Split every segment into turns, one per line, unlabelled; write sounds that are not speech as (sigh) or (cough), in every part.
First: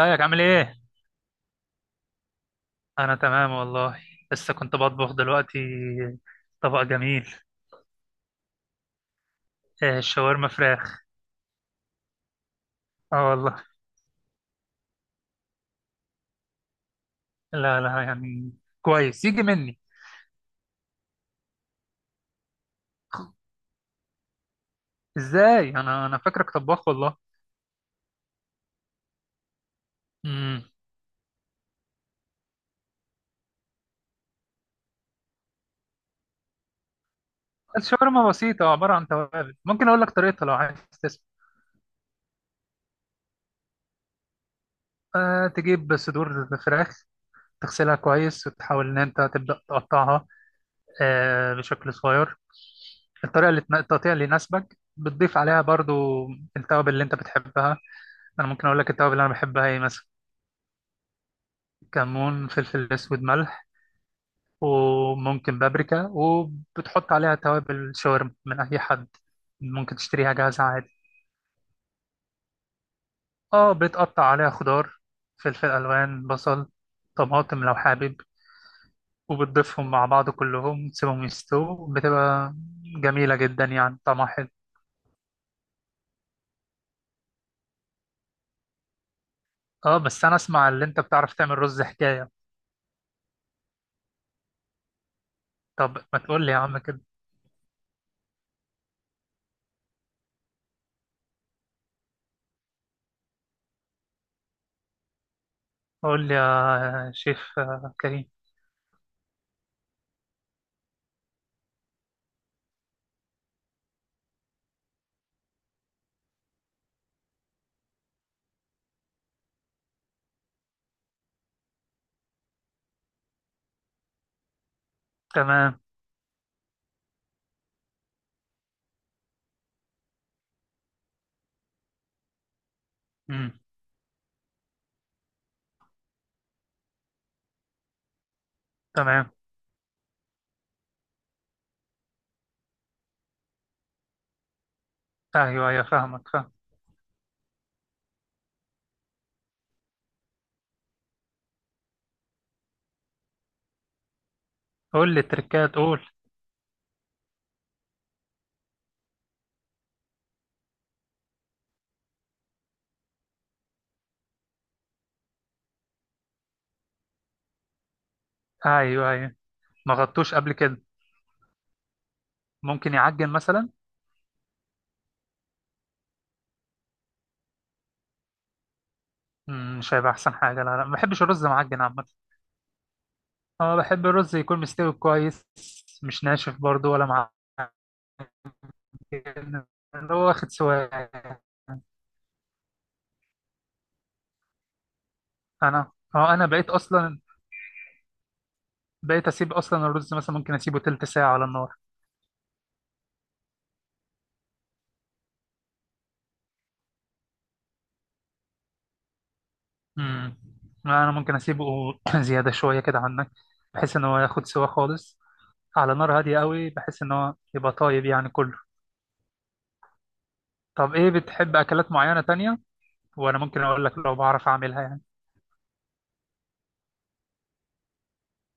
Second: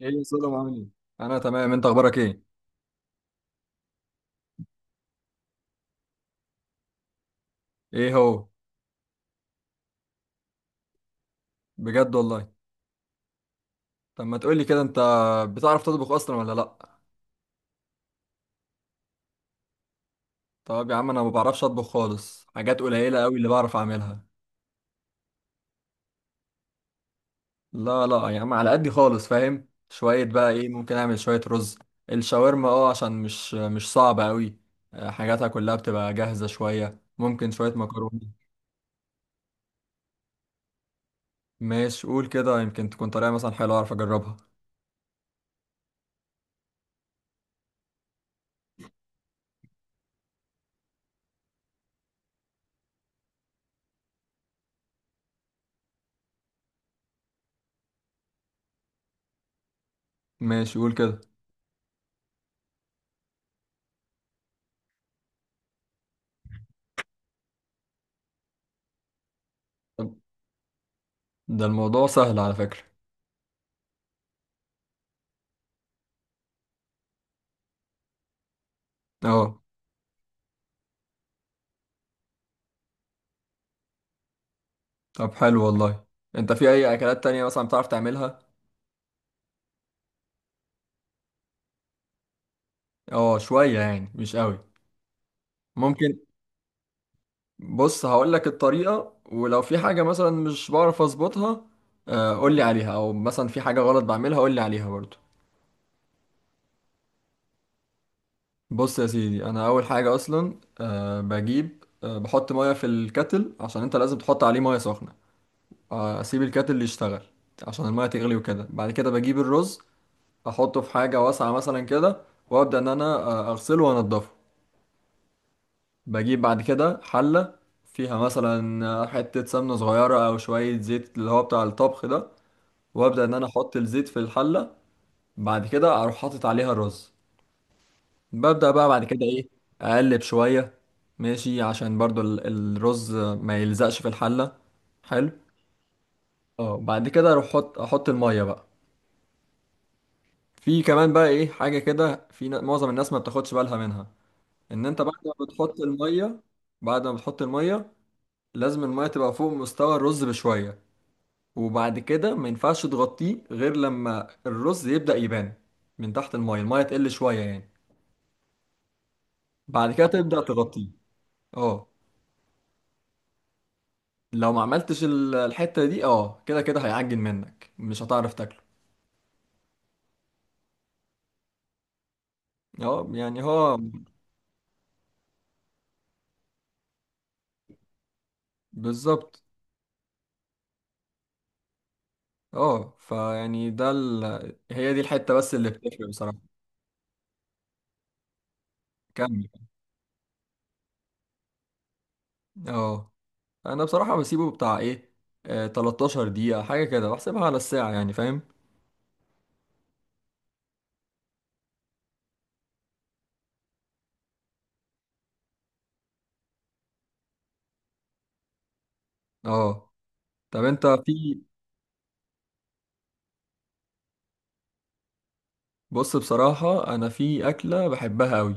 ايه يا
عامل
سلام، عامل
ايه؟
ايه؟ انا تمام. انت اخبارك ايه؟
انا تمام والله. لسه كنت بطبخ دلوقتي. طبق جميل.
ايه هو؟
آه، شاورما فراخ.
بجد والله.
اه والله.
طب ما تقولي كده، انت بتعرف تطبخ اصلا ولا لا؟
لا لا، يعني كويس يجي مني.
طب يا عم انا ما بعرفش اطبخ خالص، حاجات قليلة قوي اللي بعرف اعملها.
ازاي؟ انا فاكرك طباخ والله.
لا لا يا عم، على قدي خالص، فاهم؟ شوية بقى،
امم.
ايه ممكن اعمل؟ شوية رز، الشاورما، اه، عشان مش صعبة قوي. حاجاتها كلها بتبقى جاهزة، شوية ممكن شوية مكرونة.
الشاورما بسيطة عبارة عن توابل، ممكن اقول لك طريقتها لو عايز تسمع.
ماشي قول كده، يمكن تكون طريقة مثلا حلوة اعرف اجربها.
أه، تجيب صدور فراخ. تغسلها كويس وتحاول ان انت تبدأ تقطعها بشكل صغير. التقطيع اللي يناسبك، بتضيف عليها برضو التوابل اللي انت بتحبها. انا ممكن اقول لك التوابل اللي انا بحبها ايه مثلا.
ماشي قول كده.
كمون، فلفل اسود، ملح، وممكن بابريكا، وبتحط عليها توابل شاورما من اي حد. ممكن
طب
تشتريها جاهزة عادي.
ده الموضوع سهل على فكرة.
اه، بتقطع عليها خضار: فلفل الوان، بصل، طماطم لو حابب.
اه.
وبتضيفهم مع بعض كلهم، تسيبهم يستووا، بتبقى جميلة جدا، يعني طعمها حلو.
طب حلو والله، انت في اي اكلات تانية مثلا بتعرف تعملها؟
اه، بس انا اسمع اللي انت بتعرف تعمل رز حكاية.
اه شوية، يعني مش قوي.
طب
ممكن.
ما تقول لي يا عم كده.
بص هقول لك الطريقة، ولو في حاجة مثلا مش بعرف اظبطها، قول لي عليها، او مثلا في حاجة غلط بعملها قول لي عليها برضو.
قول لي يا شيف كريم.
بص يا سيدي، انا اول حاجة اصلا بجيب، بحط مية في الكتل، عشان انت لازم تحط عليه مية سخنة. اسيب الكتل يشتغل عشان المية تغلي، وكده بعد كده بجيب الرز، احطه في حاجة واسعة مثلا كده، وابدا ان انا اغسله وانضفه.
تمام.
بجيب بعد كده حلة فيها مثلا حتة سمنة صغيرة أو شوية زيت اللي هو بتاع الطبخ ده، وأبدأ إن أنا
مم.
أحط الزيت في الحلة. بعد كده أروح حاطط عليها الرز، ببدأ بقى بعد كده
تمام.
إيه، أقلب شوية، ماشي، عشان برضو الرز ما يلزقش في الحلة. حلو.
ايوه ايوه، فاهمك فاهم.
اه بعد كده أروح أحط المية بقى. في كمان بقى إيه حاجة كده في، معظم الناس ما بتاخدش بالها منها، إن أنت
قول
بعد
لي
ما
التركات،
بتحط
قول.
المية، بعد ما بتحط المية لازم المية تبقى فوق مستوى الرز بشوية. وبعد كده ما ينفعش تغطيه غير لما الرز يبدأ يبان من تحت المايه، المايه تقل شوية يعني،
ايوه ايوه. ما
بعد كده
غطوش
تبدأ
قبل كده؟
تغطيه. اه.
ممكن يعجن مثلا.
لو ما عملتش الحتة دي، اه كده كده هيعجن منك، مش هتعرف تاكله.
مم، مش هيبقى احسن حاجه. لا لا، ما بحبش الرز معجن عامه.
اه يعني
اه،
هو.
بحب الرز يكون مستوي كويس. مش ناشف برضو ولا معجن.
بالظبط.
اللي هو واخد سواء.
اه فيعني ده هي دي الحتة بس اللي
انا
بتفرق
اه
بصراحة.
انا بقيت اصلا. بقيت
كمل.
اسيب اصلا الرز مثلا، ممكن اسيبه تلت ساعه على النار.
اه. انا بصراحة بسيبه بتاع ايه، 13 دقيقة حاجة كده، بحسبها على الساعة، يعني فاهم.
امم. انا ممكن اسيبه (clears throat) زياده شويه كده عنك، بحيث ان هو ياخد سوا خالص. على نار هاديه قوي، بحيث ان هو يبقى طايب يعني كله.
اه. طب انت
طب ايه
في،
بتحب اكلات معينة تانية؟ وانا ممكن اقول لك لو بعرف اعملها يعني.
بص بصراحة أنا في أكلة بحبها أوي.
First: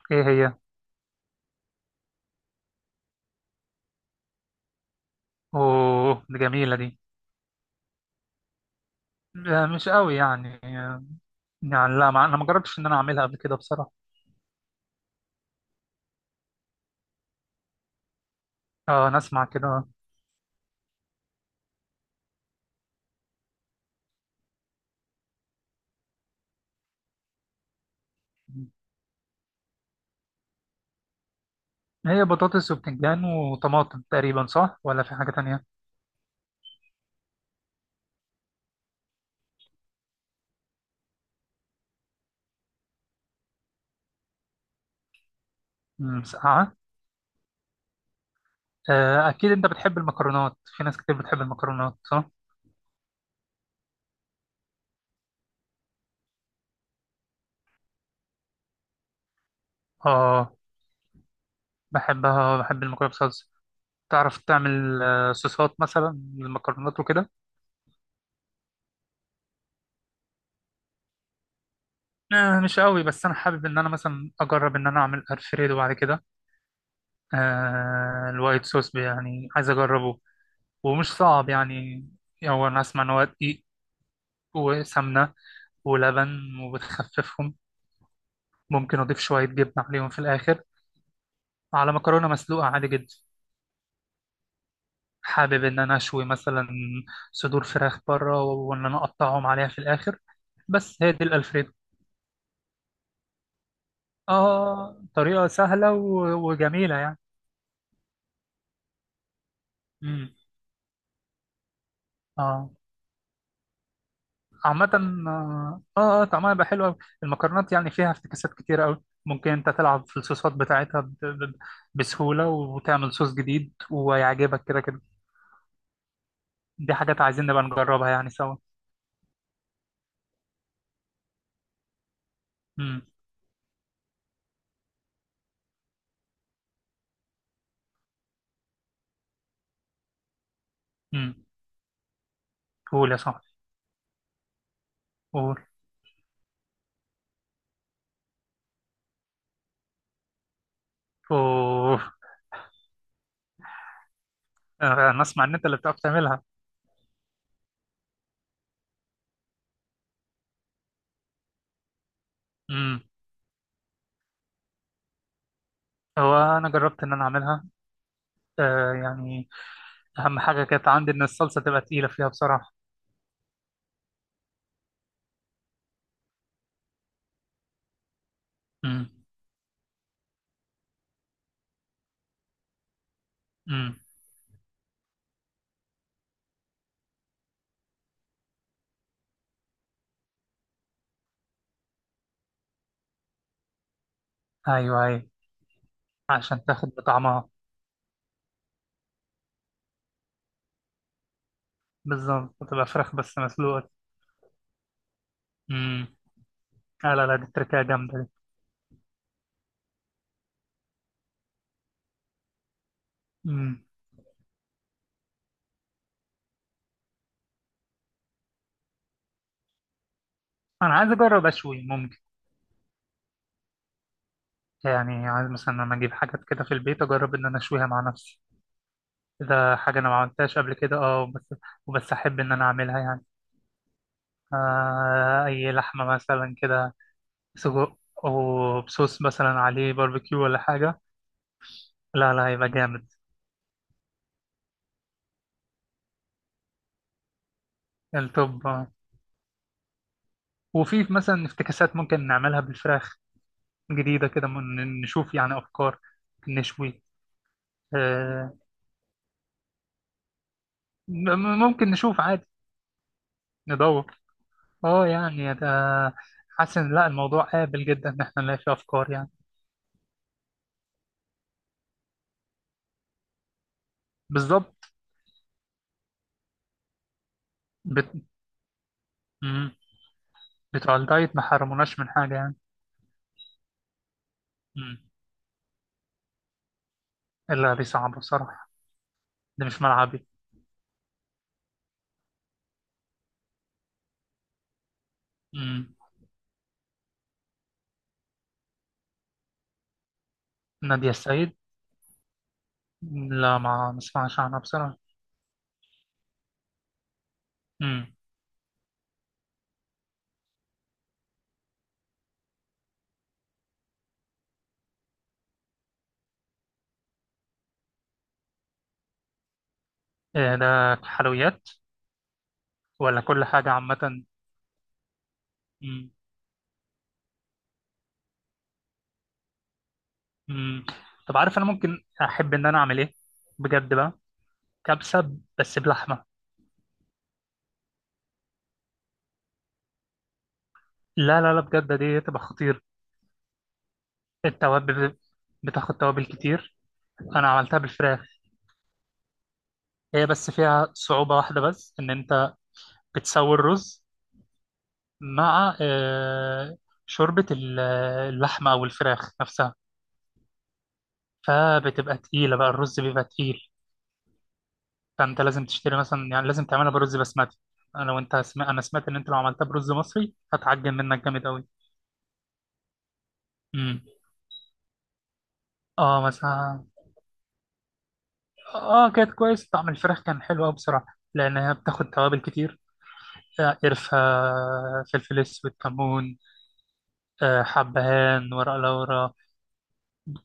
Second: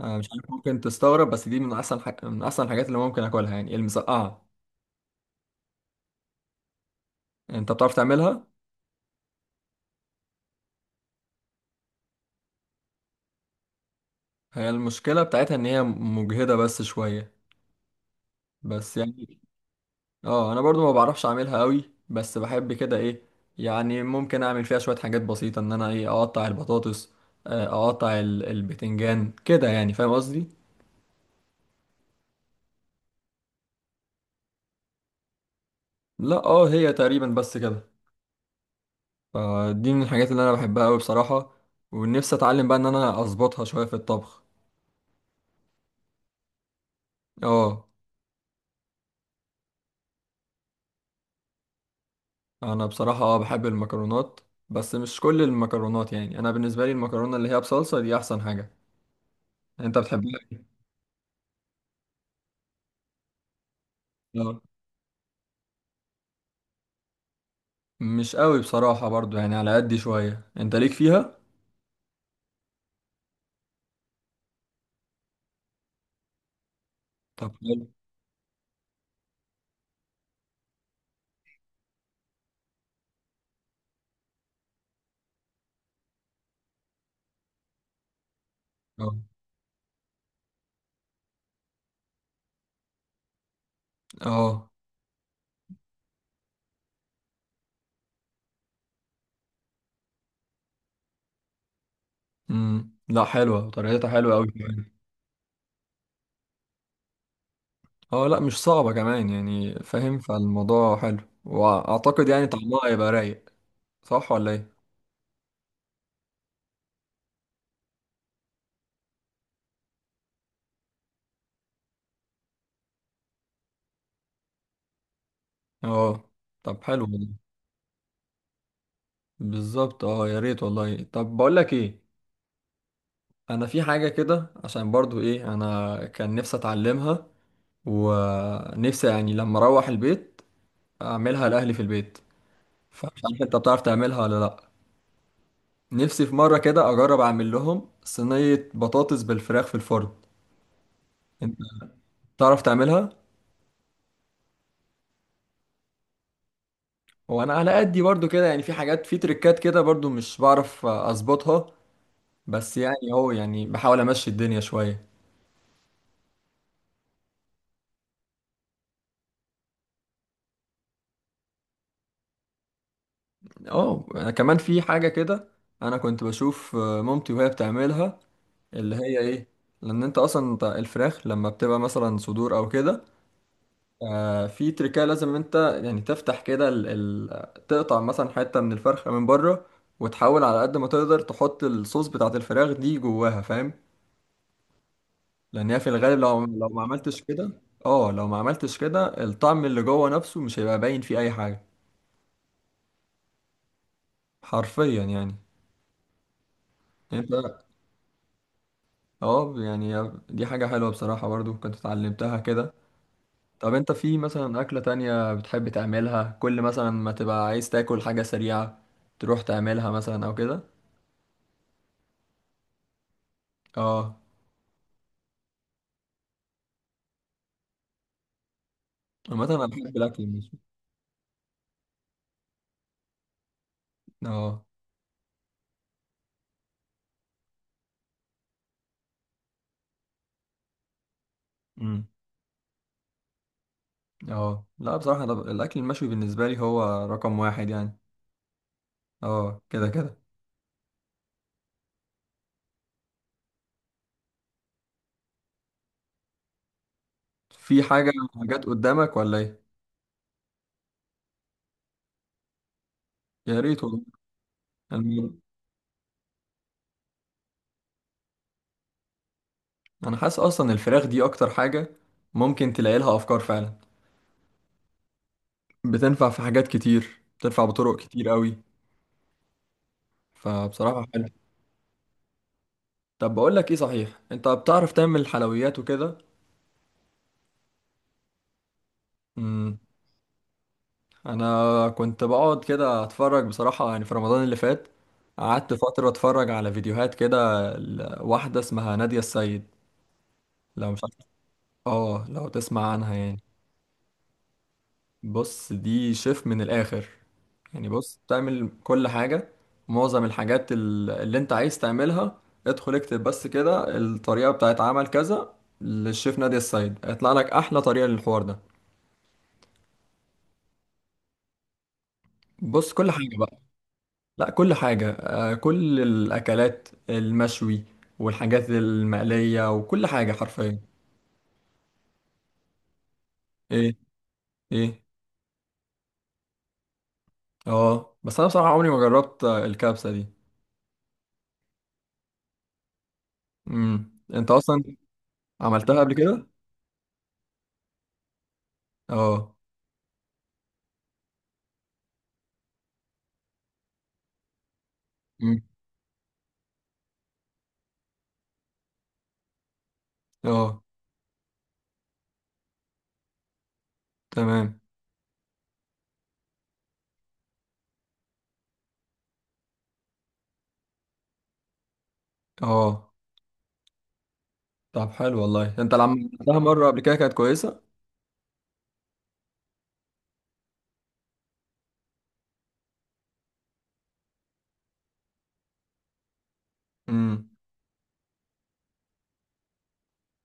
أنا
ايه
مش عارف
هي؟
ممكن تستغرب، بس دي من أحسن حاجة، من أحسن الحاجات اللي ممكن أكلها، يعني المسقعة.
اوه، دي جميلة دي.
أنت بتعرف تعملها؟
آه، مش قوي يعني يعني لا، ما انا ما جربتش ان انا اعملها قبل كده بصراحة.
هي المشكلة بتاعتها إن هي مجهدة بس شوية، بس
اه، انا
يعني.
اسمع كده.
أنا برضو ما بعرفش أعملها أوي، بس بحب كده إيه، يعني ممكن أعمل فيها شوية حاجات بسيطة، إن أنا إيه أقطع البطاطس، أقطع البتنجان كده، يعني فاهم قصدي؟
هي بطاطس وبتنجان وطماطم تقريبا، صح ولا في حاجة تانية؟
لا هي تقريبا بس كده. فدي من الحاجات اللي انا بحبها قوي بصراحة، ونفسي اتعلم بقى ان انا اظبطها شوية في الطبخ.
مم، مسقعة.
اه.
آه، اكيد انت بتحب المكرونات، في ناس كتير بتحب المكرونات، صح؟
انا بصراحة بحب المكرونات، بس مش كل المكرونات. يعني انا بالنسبة لي المكرونة اللي هي بصلصة دي احسن حاجة. انت بتحبها؟
اه، بحبها، بحب المكرونة بصلصة. تعرف
اه
تعمل صوصات مثلا للمكرونات وكده؟
مش قوي بصراحة، برضو يعني على قد شوية انت ليك فيها.
آه، مش قوي، بس انا حابب ان انا مثلا اجرب ان انا اعمل الفريدو بعد كده.
طب حلو.
آه، الوايت صوص يعني عايز اجربه. ومش صعب يعني. هو انا اسمع ان هو دقيق، وسمنه ولبن، وبتخففهم. ممكن
اه،
اضيف شويه جبنه عليهم في الاخر، على مكرونه مسلوقه عادي جدا.
اه.
حابب ان انا اشوي مثلا صدور فراخ بره، وان انا اقطعهم عليها في الاخر. بس هي دي الالفريدو.
لا حلوة، طريقتها حلوة قوي كمان.
اه، طريقه سهله و- وجميله يعني.
اه لا مش صعبة كمان، يعني فاهم،
امم.
فالموضوع حلو، واعتقد يعني
اه.
طعمها هيبقى رايق. صح ولا ايه؟
عامة. اه اه، طعمها يبقى حلو أوي. المكرونات يعني فيها افتكاسات كتير قوي، ممكن انت تلعب في الصوصات بتاعتها بسهولة، وتعمل صوص جديد ويعجبك كده كده.
اه. طب
دي
حلو
حاجات عايزين
والله.
نبقى نجربها يعني سوا.
بالظبط، اه يا ريت والله. طب بقول لك ايه،
امم.
انا في حاجه كده عشان برضو ايه انا كان نفسي اتعلمها، ونفسي يعني لما اروح البيت
امم.
اعملها لاهلي في البيت،
قول يا
فمش عارف
صاحبي،
انت بتعرف تعملها ولا لا.
قول.
نفسي في مره كده اجرب اعمل لهم صينيه بطاطس بالفراخ في الفرن. انت
اوه.
بتعرف تعملها؟
آه، انا اسمع ان انت اللي بتعرف تعملها.
وانا على قدي برضو كده، يعني في حاجات في تريكات كده برضو مش بعرف اظبطها، بس
امم.
يعني هو يعني بحاول امشي الدنيا شويه.
هو انا جربت ان انا اعملها يعني. اهم حاجة كانت عندي ان الصلصة تبقى تقيلة فيها بصراحة.
اه. أنا كمان في حاجة كده، انا كنت بشوف مامتي وهي بتعملها، اللي
امم
هي ايه، لان انت اصلا، انت الفراخ لما بتبقى مثلا صدور او كده،
امم.
في تركية لازم انت يعني تفتح كده تقطع مثلا حتة من الفرخة من بره، وتحاول على قد ما تقدر تحط الصوص بتاعت الفراخ دي جواها، فاهم؟
ايوه ايوه.
لان هي في الغالب، لو
عشان
لو ما
تاخد
عملتش
بطعمها.
كده، اه لو ما عملتش كده الطعم اللي جوه نفسه مش هيبقى باين فيه اي حاجة.
بالظبط، بتبقى فراخ بس مسلوقة.
حرفيا يعني.
امم. لا لا
انت.
لا، دي تركية جامدة دي.
اه يعني دي حاجة حلوة بصراحة، برضو كنت اتعلمتها كده. طب
امم.
انت في مثلا أكلة تانية بتحب تعملها، كل مثلا ما تبقى عايز تاكل حاجة سريعة تروح تعملها مثلا أو كده.
انا عايز اجرب اشوي ممكن.
اه.
يعني عايز مثلا انا اجيب حاجات كده في البيت، اجرب ان انا اشويها مع نفسي.
عامة أنا
كده
بحب
حاجة انا ما
الأكل
عملتهاش
المشوي.
قبل كده بس. وبس احب ان انا اعملها يعني.
اه.
آه، اي لحمة مثلا كده. سجق، وبصوص مثلا عليه باربيكيو ولا حاجة.
امم.
لا لا، هيبقى جامد.
اه. لا بصراحة أنا الأكل المشوي بالنسبة لي هو رقم واحد يعني.
التوب آه.
اه كده كده.
وفي مثلا افتكاسات ممكن نعملها بالفراخ جديدة كده، نشوف يعني افكار نشوي.
في حاجة،
آه.
حاجات قدامك ولا ايه؟
ممكن نشوف عادي.
يا ريت والله.
ندور.
أنا
اه يعني ده. حاسس ان لا الموضوع قابل جدا ان احنا نلاقي فيه افكار يعني.
أنا حاسس أصلا الفراخ دي أكتر حاجة ممكن تلاقي لها أفكار فعلا،
بالظبط.
بتنفع في حاجات كتير، بتنفع بطرق
بت...
كتير قوي.
مم. بتوع
فبصراحة حلو.
الدايت ما حرموناش من حاجه يعني.
طب بقول لك ايه، صحيح انت بتعرف
مم.
تعمل حلويات وكده؟
الا دي صعبه بصراحه. دي
امم
مش ملعبي.
انا كنت بقعد كده اتفرج بصراحة، يعني في رمضان اللي فات قعدت
مم.
فترة اتفرج على فيديوهات كده واحدة اسمها نادية السيد، لو مش
ناديه
عارف.
السيد.
اه لو تسمع عنها يعني.
لا، ما نسمعش عنها بصراحه.
بص دي شيف من الآخر، يعني
مم.
بص تعمل كل حاجة. معظم الحاجات اللي انت عايز تعملها، ادخل اكتب بس كده الطريقة بتاعت عمل كذا للشيف نادية السيد، هيطلع لك أحلى طريقة للحوار ده.
إيه ده، حلويات
بص كل
ولا
حاجة
كل
بقى.
حاجه عامه؟
لا كل حاجة، كل
مم.
الأكلات المشوي والحاجات المقلية وكل حاجة حرفيا.
مم. طب عارف انا ممكن احب ان انا اعمل ايه؟ بجد
ايه؟
بقى.
ايه؟
كبسه بس بلحمه.
اه بس أنا بصراحة عمري ما جربت الكبسة دي.
لا لا لا، بجد دي تبقى خطير.
انت أصلا
التوابل، بتاخد
عملتها قبل
توابل
كده؟
كتير. انا عملتها بالفراخ.
اه.
هي بس فيها صعوبة واحدة، بس ان انت بتسوي الرز
مم.
مع شوربة اللحمة او الفراخ نفسها.
اه.
فبتبقى تقيلة بقى، الرز بيبقى تقيل.
تمام.
فانت لازم تشتري مثلا، يعني لازم تعملها برز بسمتي. انا سمعت ان انت لو عملتها برز مصري هتعجن منك جامد قوي.
اه
امم.
طب حلو والله، انت لما
اه
عملتها
مثلا.
مره قبل كده كانت كويسه؟
اه، كانت كويس، طعم الفراخ كان حلو قوي بصراحة. لان هي بتاخد توابل كتير. قرفة، فلفل اسود، كمون،
امم.
حبهان، ورق لورا.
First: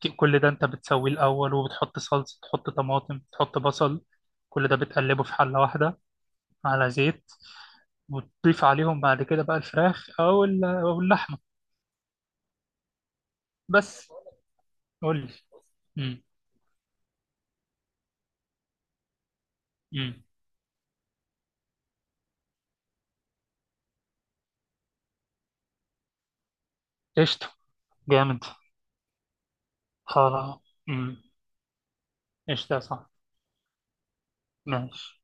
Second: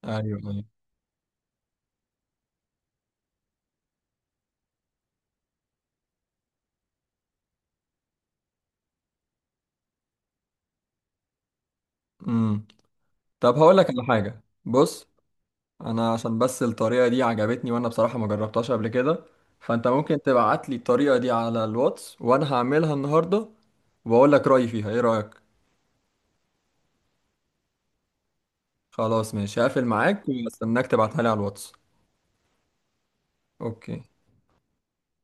ايوه،
كل ده
ايوه.
انت بتسويه الاول، وبتحط صلصه، تحط طماطم، تحط بصل. كل ده بتقلبه في حله واحده على زيت. وتضيف عليهم بعد كده بقى الفراخ او اللحمه.
امم. طب هقول لك على
بس،
حاجه، بص
قول لي.
انا
امم
عشان بس الطريقه دي عجبتني، وانا بصراحه ما جربتهاش قبل كده، فانت ممكن
امم.
تبعت لي الطريقه دي على الواتس، وانا هعملها النهارده واقول لك رايي فيها، ايه رايك؟
قشطه، جامد.
خلاص ماشي، هقفل معاك
خلاص.
واستناك تبعتها
امم.
لي على الواتس.
قشطه يا صاحبي.
اوكي.
ماشي.